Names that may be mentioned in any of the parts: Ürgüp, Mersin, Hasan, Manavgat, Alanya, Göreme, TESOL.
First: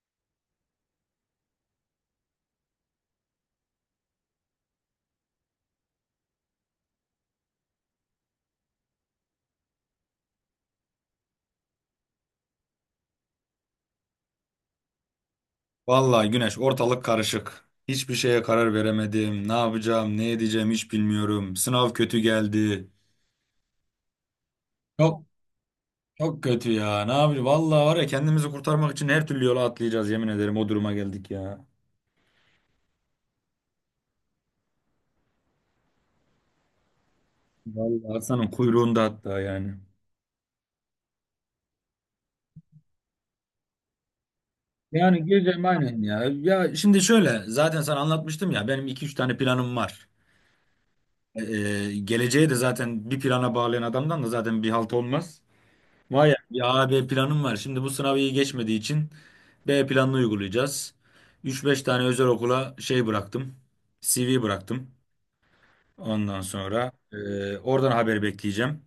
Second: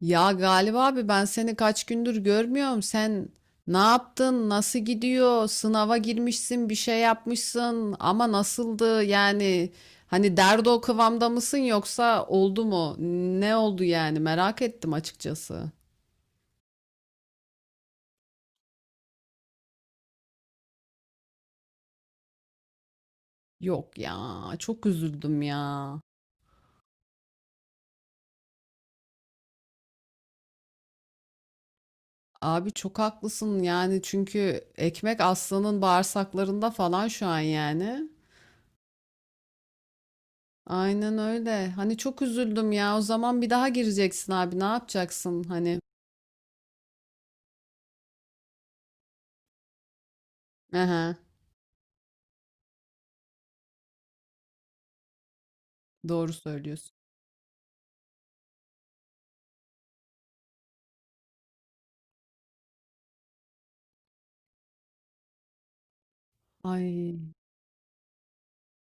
Ya galiba abi ben seni kaç gündür görmüyorum. Sen ne yaptın? Nasıl gidiyor? Sınava girmişsin, bir şey yapmışsın ama nasıldı? Yani hani derdi o kıvamda mısın yoksa oldu mu? Ne oldu yani? Merak ettim açıkçası. Vallahi Güneş ortalık karışık. Hiçbir şeye karar veremedim. Ne yapacağım, ne edeceğim hiç bilmiyorum. Sınav kötü geldi. Yok ya, çok Çok üzüldüm ya. çok kötü ya. Ne yapacağız? Vallahi var ya kendimizi kurtarmak için her türlü yola atlayacağız yemin ederim. O duruma geldik ya. Abi çok haklısın yani çünkü ekmek aslanın bağırsaklarında falan şu an yani. Vallahi Hasan'ın kuyruğunda hatta yani. Aynen öyle. Hani çok üzüldüm ya. O zaman bir daha gireceksin abi. Ne Yani yapacaksın? gireceğim Hani. aynen ya. Ya şimdi şöyle zaten sana anlatmıştım ya benim iki üç tane planım var. Hı. Ee, geleceğe de zaten bir plana bağlayan adamdan da zaten bir halt olmaz. Vay Doğru ya, bir A, söylüyorsun. B planım var. Şimdi bu sınavı iyi geçmediği için B planını uygulayacağız. Üç beş tane özel okula şey bıraktım. CV bıraktım. Ondan sonra Ay, oradan haber bekleyeceğim.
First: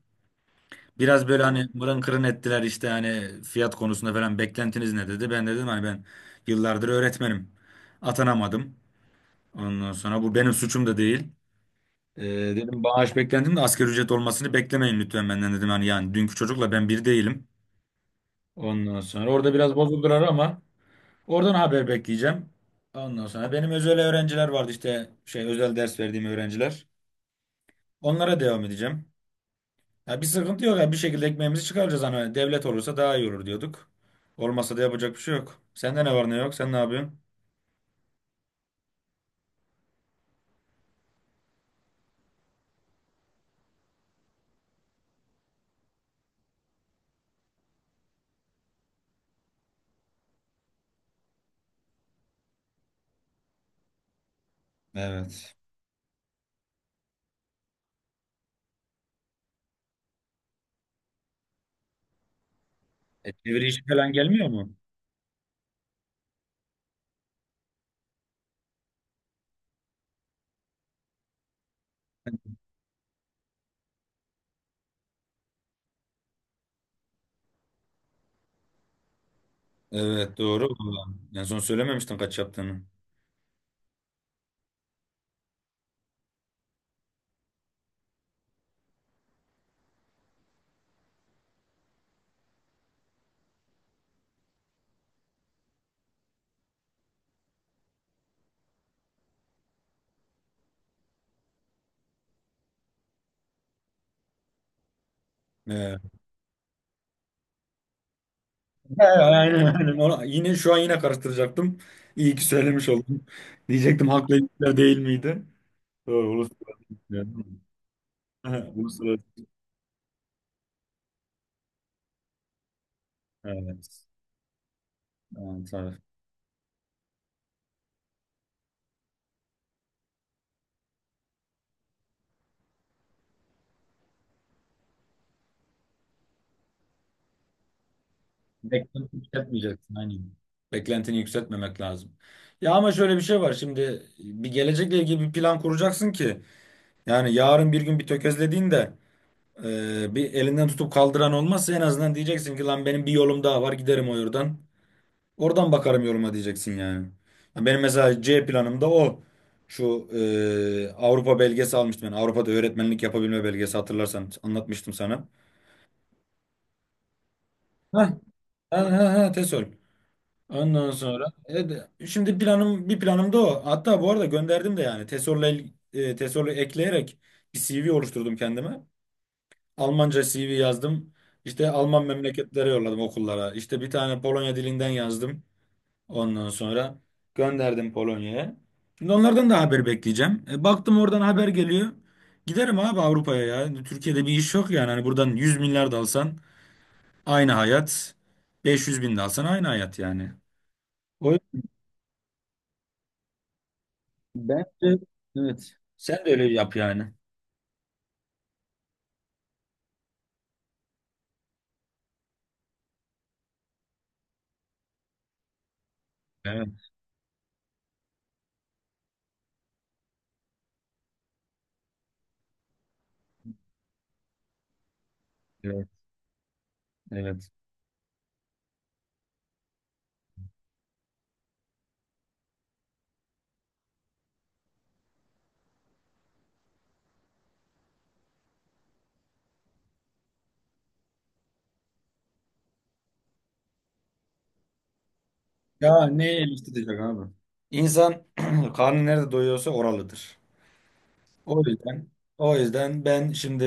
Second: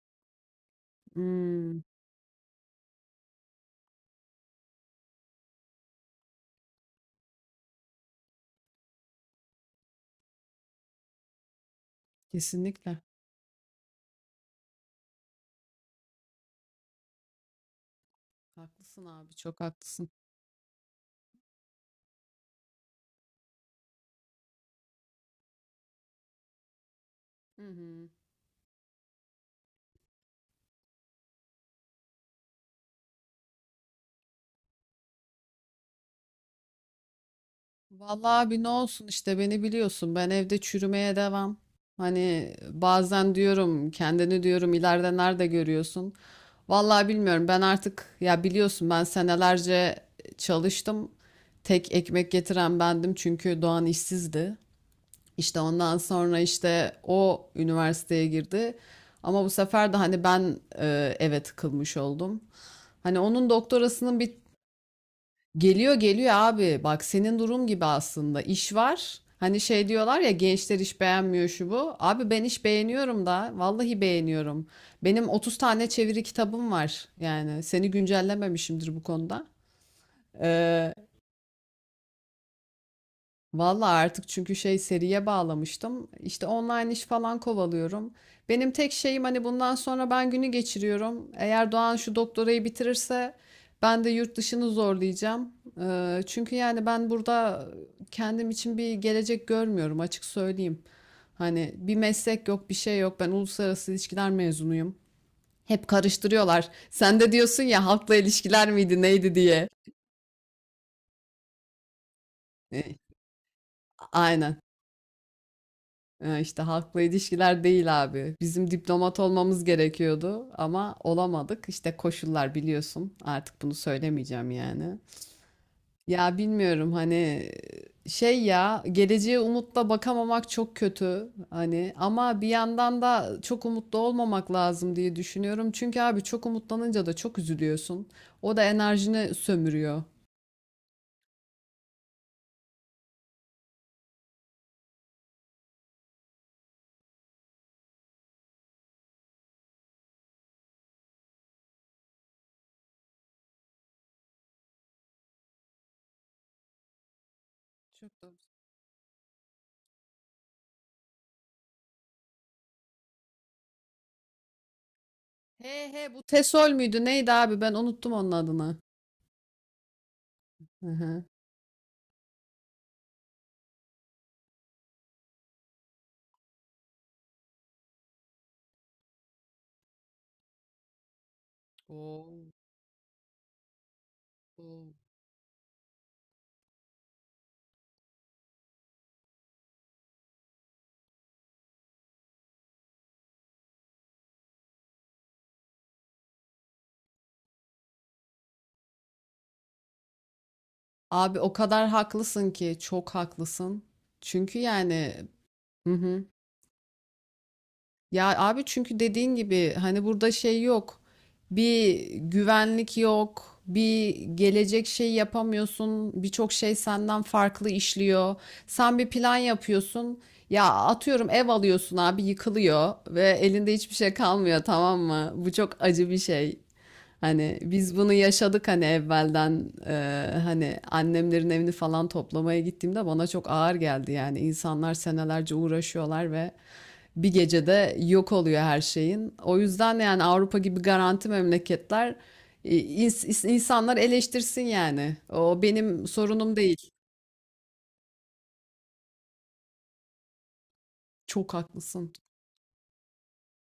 Biraz böyle hani ımm, mırın kırın ettiler işte hani fiyat konusunda falan beklentiniz ne dedi. Ben de dedim hani ben yıllardır öğretmenim. Atanamadım. Ondan sonra bu benim suçum da değil. E, dedim kesinlikle. bağış beklentim de asgari ücret olmasını beklemeyin lütfen benden dedim. Hani yani dünkü çocukla ben bir değilim. Ondan Haklısın sonra abi, orada çok biraz haklısın. bozuldular ama oradan haber bekleyeceğim. Ondan sonra benim özel öğrenciler vardı işte şey özel ders verdiğim öğrenciler. Hı hı. Onlara devam edeceğim. Ya bir sıkıntı yok ya bir şekilde ekmeğimizi çıkaracağız hani devlet olursa daha iyi olur diyorduk. Olmasa da yapacak bir şey yok. Sende ne var ne yok? Sen ne yapıyorsun? Vallahi abi ne olsun işte beni biliyorsun. Ben evde çürümeye devam. Hani bazen diyorum kendini diyorum ileride nerede görüyorsun? Vallahi bilmiyorum. Ben artık ya biliyorsun ben senelerce çalıştım. Tek ekmek getiren bendim çünkü Doğan işsizdi. Evet. İşte ondan sonra işte o üniversiteye girdi. Ama bu sefer de hani ben eve tıkılmış oldum. Hani E, onun çeviri işi falan doktorasının bir. gelmiyor mu? Geliyor, geliyor abi. Bak senin durum gibi aslında iş var. Hani şey diyorlar ya gençler iş beğenmiyor şu bu. Abi ben iş beğeniyorum da vallahi beğeniyorum. Benim 30 tane çeviri kitabım var. Yani seni güncellememişimdir bu konuda. Evet doğru. Ee, Vallahi. En son söylememiştin kaç yaptığını. Vallahi artık çünkü şey seriye bağlamıştım. İşte online iş falan kovalıyorum. Benim tek şeyim hani bundan sonra ben günü geçiriyorum. Eğer Doğan şu doktorayı bitirirse ben de yurt dışını zorlayacağım. Çünkü yani ben burada kendim için bir gelecek görmüyorum açık söyleyeyim. Hani bir meslek yok, bir şey yok. Ben uluslararası ilişkiler mezunuyum. Hep Evet. karıştırıyorlar. Sen de diyorsun ya halkla ilişkiler miydi, He, aynen neydi diye. aynen. Yine şu an yine karıştıracaktım. İyi ki söylemiş E, oldum. Diyecektim haklı Aynen. elitler değil miydi? Doğru, İşte uluslararası halkla elitler değil. ilişkiler değil abi. He, Bizim diplomat uluslararası. olmamız gerekiyordu ama olamadık. İşte koşullar biliyorsun. Artık bunu Evet. söylemeyeceğim yani. Evet, evet. Ya bilmiyorum hani şey ya geleceğe umutla bakamamak çok kötü hani ama bir yandan da çok umutlu olmamak lazım diye düşünüyorum. Çünkü abi çok umutlanınca da çok üzülüyorsun. O da Beklentini enerjini yükseltmeyeceksin. sömürüyor. Aynen. Beklentini yükseltmemek lazım. Ya ama şöyle bir şey var. Şimdi bir gelecekle ilgili bir plan kuracaksın ki yani yarın bir gün bir tökezlediğinde bir elinden tutup kaldıran olmazsa en azından diyeceksin ki lan benim bir yolum daha var giderim o yoldan. Oradan bakarım yoruma diyeceksin yani. Ya benim mesela Çok doğru. C planımda o. Şu Avrupa belgesi almıştım ben. Avrupa'da öğretmenlik yapabilme belgesi hatırlarsan anlatmıştım sana. He he, bu TESOL müydü? Neydi abi? Ben Heh, unuttum onun adını. ha ha ha TESOL. Hı Ondan hı. sonra şimdi planım bir planım da o. Hatta bu arada gönderdim de yani TESOL'la TESOL'ü ekleyerek bir CV oluşturdum kendime. Almanca CV yazdım. İşte Alman Oo, memleketlere yolladım okullara. İşte bir tane Polonya dilinden oo. yazdım. Ondan sonra gönderdim Polonya'ya. Şimdi onlardan da haber bekleyeceğim. Baktım oradan haber geliyor. Giderim abi Avrupa'ya ya. Türkiye'de bir iş yok yani. Hani buradan 100 milyar da alsan aynı hayat. 500 bin de alsan aynı hayat yani. O Abi o kadar haklısın ki çok haklısın. Çünkü bence yani. evet. Hı Sen hı. de öyle yap yani. Ya abi çünkü dediğin gibi hani burada şey yok. Bir güvenlik yok. Bir gelecek şey yapamıyorsun. Birçok şey Evet, senden farklı işliyor. Sen bir plan yapıyorsun. Ya atıyorum ev alıyorsun abi yıkılıyor ve elinde hiçbir şey kalmıyor, tamam mı? Bu çok evet, acı bir şey. evet. Hani biz bunu yaşadık, hani evvelden hani annemlerin evini falan toplamaya gittiğimde bana çok ağır geldi, yani insanlar senelerce uğraşıyorlar ve bir gecede yok oluyor her şeyin. O yüzden yani Avrupa gibi garanti memleketler e, insanlar eleştirsin yani. O Ya benim ne el sorunum değil. tutacak abi? İnsan karnı nerede doyuyorsa oralıdır. Çok O yüzden haklısın. o yüzden ben şimdi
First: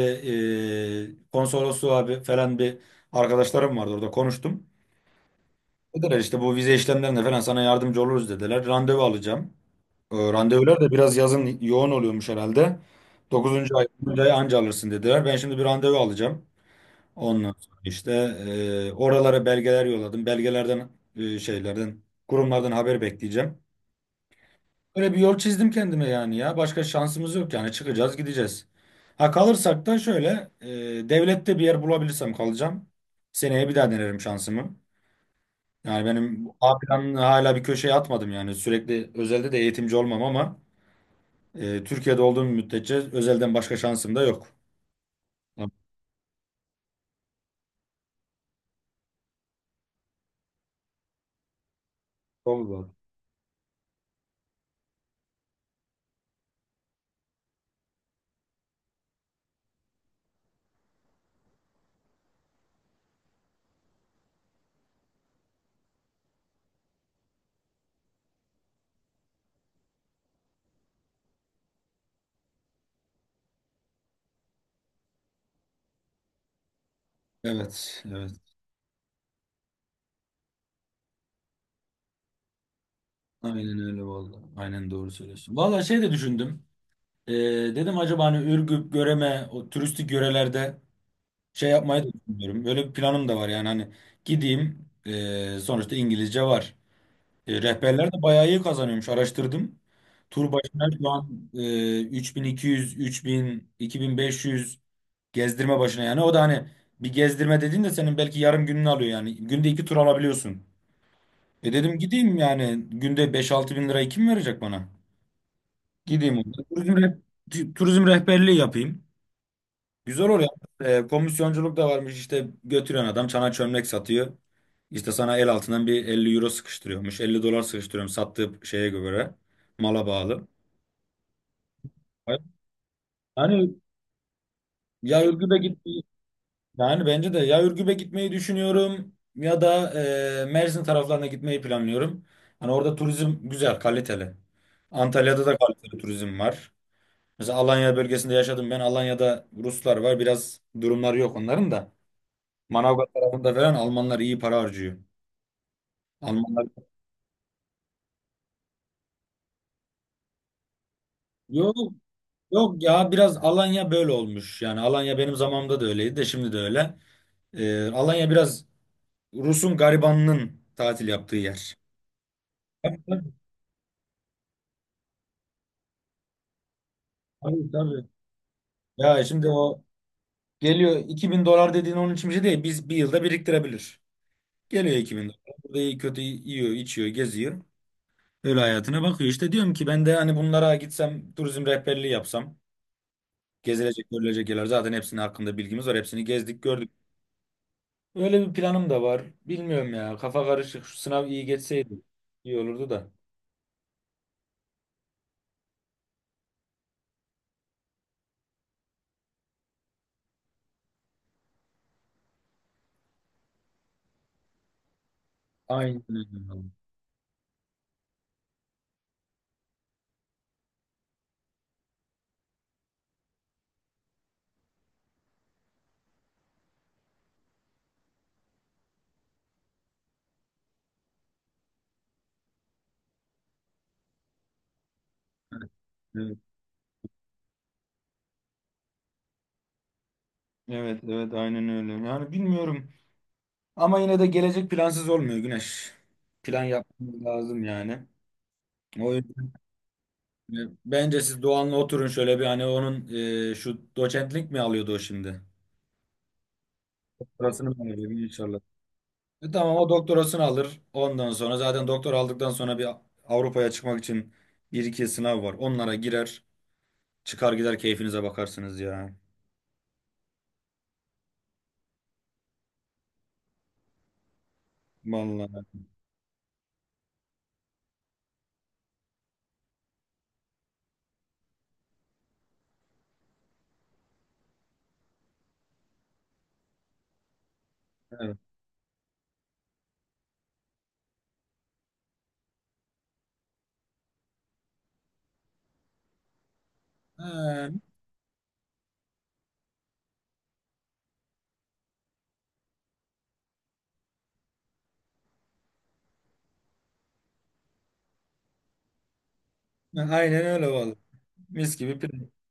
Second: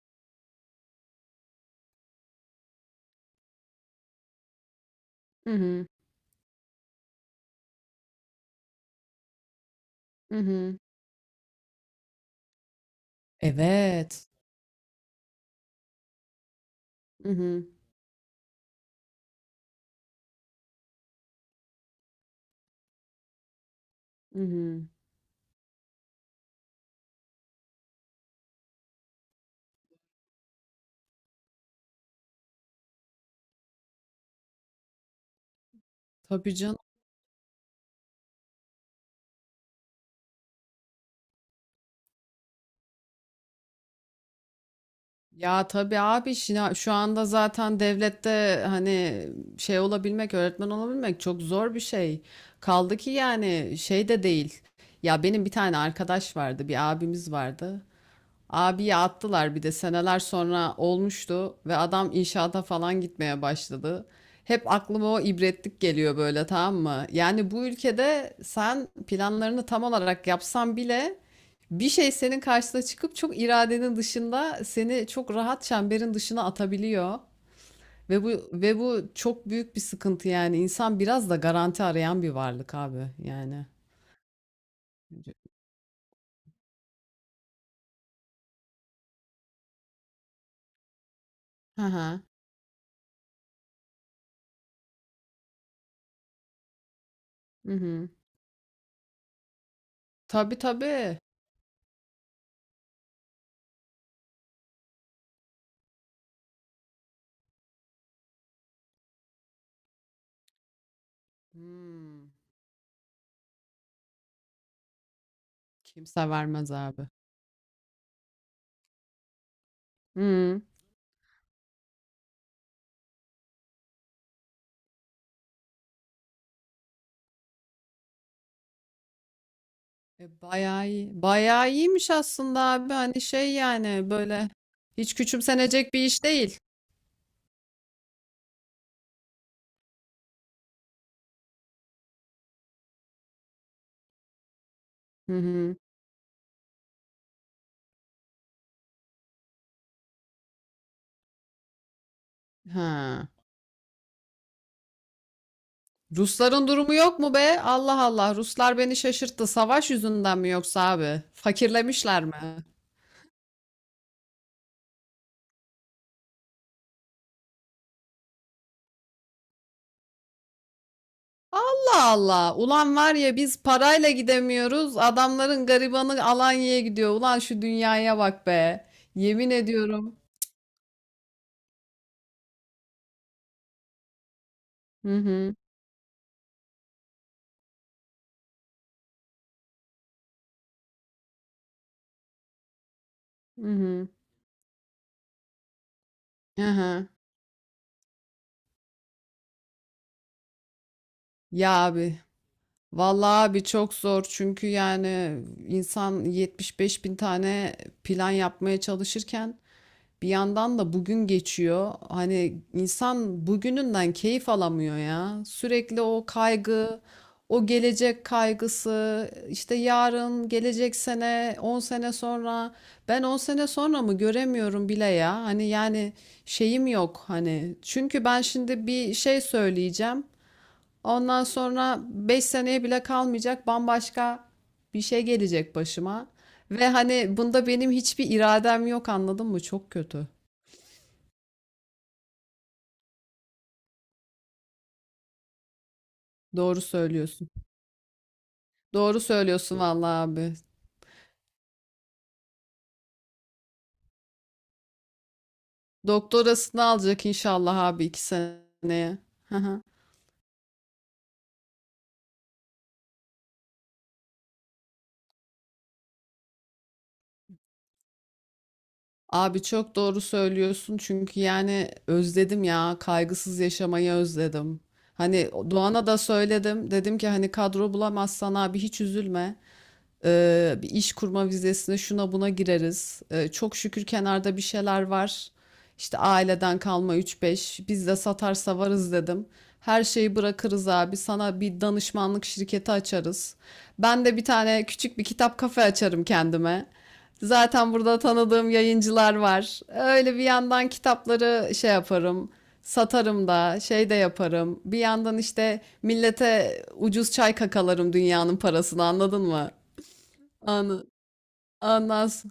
konsolosluğa bir, falan bir arkadaşlarım vardı orada konuştum. Hı hı, Dediler işte bu vize işlemlerinde falan sana yardımcı oluruz dediler. Randevu alacağım. E, hı hı. randevular da biraz yazın yoğun oluyormuş herhalde. Dokuzuncu ay dokuzuncu Evet. ay anca alırsın dediler. Ben şimdi bir randevu alacağım. Hı Ondan hı, sonra işte oralara belgeler yolladım. Belgelerden şeylerden kurumlardan haber bekleyeceğim. hı hı. Böyle bir yol çizdim kendime yani ya. Başka şansımız yok yani. Çıkacağız, gideceğiz. Ha kalırsak da şöyle devlette bir yer bulabilirsem kalacağım. Seneye bir daha denerim şansımı. Yani benim Tabii. bu A planını hala bir köşeye atmadım yani. Sürekli özelde de eğitimci olmam ama Türkiye'de olduğum müddetçe özelden başka şansım da yok. Ya Tamam. tabii abi, şu anda zaten devlette hani şey olabilmek, öğretmen olabilmek çok zor bir şey. Oldu abi. Kaldı ki yani şey de değil. Ya benim bir tane arkadaş vardı, bir abimiz vardı. Abiye attılar, bir de seneler sonra olmuştu ve adam inşaata falan gitmeye başladı. Hep aklıma o ibretlik geliyor böyle, tamam mı? Yani bu ülkede sen planlarını tam olarak yapsan bile bir şey senin karşına çıkıp çok iradenin dışında seni çok rahat çemberin dışına atabiliyor. Evet, Ve bu evet. ve bu çok büyük bir sıkıntı yani. İnsan biraz da garanti arayan bir varlık abi yani. Aynen öyle vallahi. Aynen doğru söylüyorsun. Vallahi şey de düşündüm. E, dedim acaba hani Ürgüp, Göreme, o turistik yörelerde şey Hı yapmayı da hı. düşünüyorum. Böyle bir planım da var yani hani gideyim sonuçta İngilizce var. E, Hı hı. rehberler de bayağı iyi kazanıyormuş araştırdım. Tur Tabii başına şu tabii. an 3200, 3000, 2500 gezdirme başına yani. O da hani bir gezdirme dediğin de senin belki yarım gününü alıyor yani. Günde iki tur alabiliyorsun. Dedim Hmm. gideyim yani günde 5-6 bin lirayı kim verecek bana? Kimse Gideyim orada. vermez Turizm, abi. reh- turizm rehberliği yapayım. Güzel oluyor. Hı. Komisyonculuk da varmış işte götürüyorsun adam çana çömlek satıyor. İşte sana el altından bir 50 euro sıkıştırıyormuş. 50 dolar sıkıştırıyorum sattığı şeye göre. Mala bağlı. Bayağı iyi. Bayağı iyiymiş aslında abi. Hani şey Hani yani böyle hiç ya Ürgüp'e git küçümsenecek bir iş değil. yani bence de ya Ürgüp'e gitmeyi düşünüyorum ya da Mersin taraflarına gitmeyi planlıyorum. Hani orada turizm güzel, kaliteli. Hı Antalya'da da hı. kaliteli turizm var. Mesela Alanya bölgesinde yaşadım ben. Alanya'da Ruslar var. Biraz durumları yok onların da. Manavgat Ha. tarafında falan Almanlar iyi para harcıyor. Almanlar Rusların durumu yok mu be? Allah Allah. Ruslar beni şaşırttı. Savaş yüzünden mi yoksa abi? yok Fakirlemişler mi? yok ya biraz Alanya böyle olmuş. Yani Alanya benim zamanımda da öyleydi de şimdi de öyle. Alanya biraz Rus'un garibanının tatil yaptığı yer. Allah Allah. Ulan var ya, Tabii biz parayla gidemiyoruz. Adamların garibanı Alanya'ya gidiyor. Ulan şu tabii. Tabii. dünyaya bak be. Ya şimdi Yemin o ediyorum. geliyor 2000 dolar dediğin onun için bir şey değil. Biz bir yılda biriktirebilir. Geliyor Hı 2000 dolar. hı. Burada iyi kötü yiyor, içiyor, geziyor. Öyle hayatına bakıyor. İşte diyorum ki ben de hani bunlara gitsem turizm rehberliği yapsam. Hı hı. Gezilecek, görülecek yerler zaten hepsinin hakkında bilgimiz var. Hepsini gezdik, gördük. Aha. Öyle bir planım da var. Bilmiyorum ya. Kafa karışık. Şu sınav iyi Ya geçseydi abi, iyi olurdu da. vallahi abi çok zor çünkü yani insan 75 bin tane plan yapmaya çalışırken bir yandan da bugün geçiyor. Hani insan bugününden keyif alamıyor ya. Sürekli Aynen o öyle, abi. kaygı, o gelecek kaygısı, işte yarın, gelecek sene, 10 sene sonra. Ben 10 sene sonra mı göremiyorum bile ya. Hani yani şeyim yok hani. Çünkü ben şimdi bir şey söyleyeceğim. Ondan sonra 5 seneye bile kalmayacak bambaşka bir şey gelecek başıma. Evet, Ve hani bunda benim hiçbir iradem yok, anladın mı? Çok kötü. evet, evet aynen öyle. Yani bilmiyorum. Ama yine de gelecek plansız olmuyor Güneş. Plan Doğru yapmamız söylüyorsun. lazım yani. O Doğru yüzden söylüyorsun vallahi abi. e, bence siz Doğan'la oturun şöyle bir hani onun şu doçentlik mi alıyordu o şimdi? Doktorasını alacak Doktorasını mı inşallah abi, alıyor 2 inşallah. seneye. E, Hı tamam hı. o doktorasını alır. Ondan sonra zaten doktor aldıktan sonra bir Avrupa'ya çıkmak için bir iki sınav var. Onlara girer. Çıkar gider keyfinize bakarsınız ya. Abi çok doğru söylüyorsun çünkü yani özledim ya, kaygısız yaşamayı özledim. Hani Vallahi. Doğan'a da söyledim, dedim ki hani kadro bulamazsan abi hiç üzülme. Bir iş kurma vizesine şuna buna gireriz. Çok şükür kenarda bir şeyler var. İşte aileden kalma üç beş, biz de Evet. satarsa varız dedim. Her şeyi bırakırız abi, sana bir danışmanlık şirketi açarız. Ben de bir tane küçük bir kitap kafe açarım kendime. Ha, Zaten burada tanıdığım yayıncılar var. Öyle bir yandan kitapları şey yaparım, satarım da, şey de yaparım. Bir yandan işte millete ucuz çay kakalarım dünyanın parasını, anladın mı? aynen öyle vallahi. Anı, Mis gibi pirinç. anlas.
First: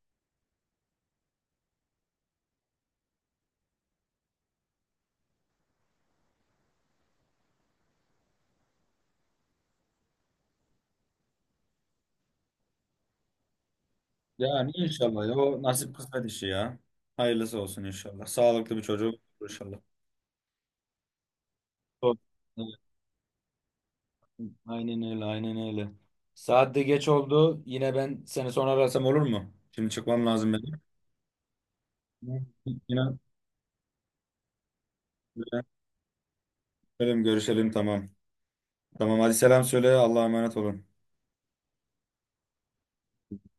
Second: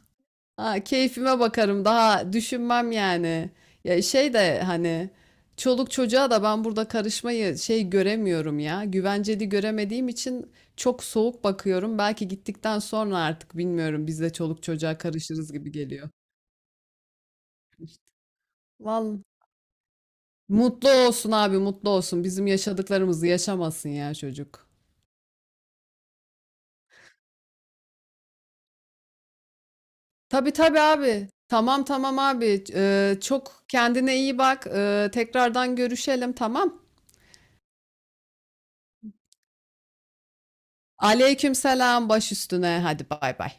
Ha, keyfime bakarım, daha düşünmem yani. Ya şey de hani çoluk çocuğa da ben burada karışmayı şey göremiyorum ya. Güvenceli göremediğim için çok soğuk bakıyorum. Belki gittikten sonra artık bilmiyorum, biz de çoluk Yani çocuğa inşallah ya, karışırız o gibi nasip geliyor. kısmet işi ya. Hayırlısı olsun inşallah. Sağlıklı bir çocuk Vallahi olur inşallah. mutlu olsun abi, mutlu Doğru. olsun. Bizim Evet. yaşadıklarımızı yaşamasın ya çocuk. Aynen öyle, aynen öyle. Saat de geç oldu. Yine ben seni sonra arasam olur mu? Şimdi çıkmam Tabii lazım tabii benim. abi. Tamam tamam abi. Yine Çok kendine iyi bak. Tekrardan görüşelim, tamam. görüşelim tamam. Tamam hadi selam söyle. Allah'a emanet olun. Aleykümselam, baş üstüne. Hadi bay bay.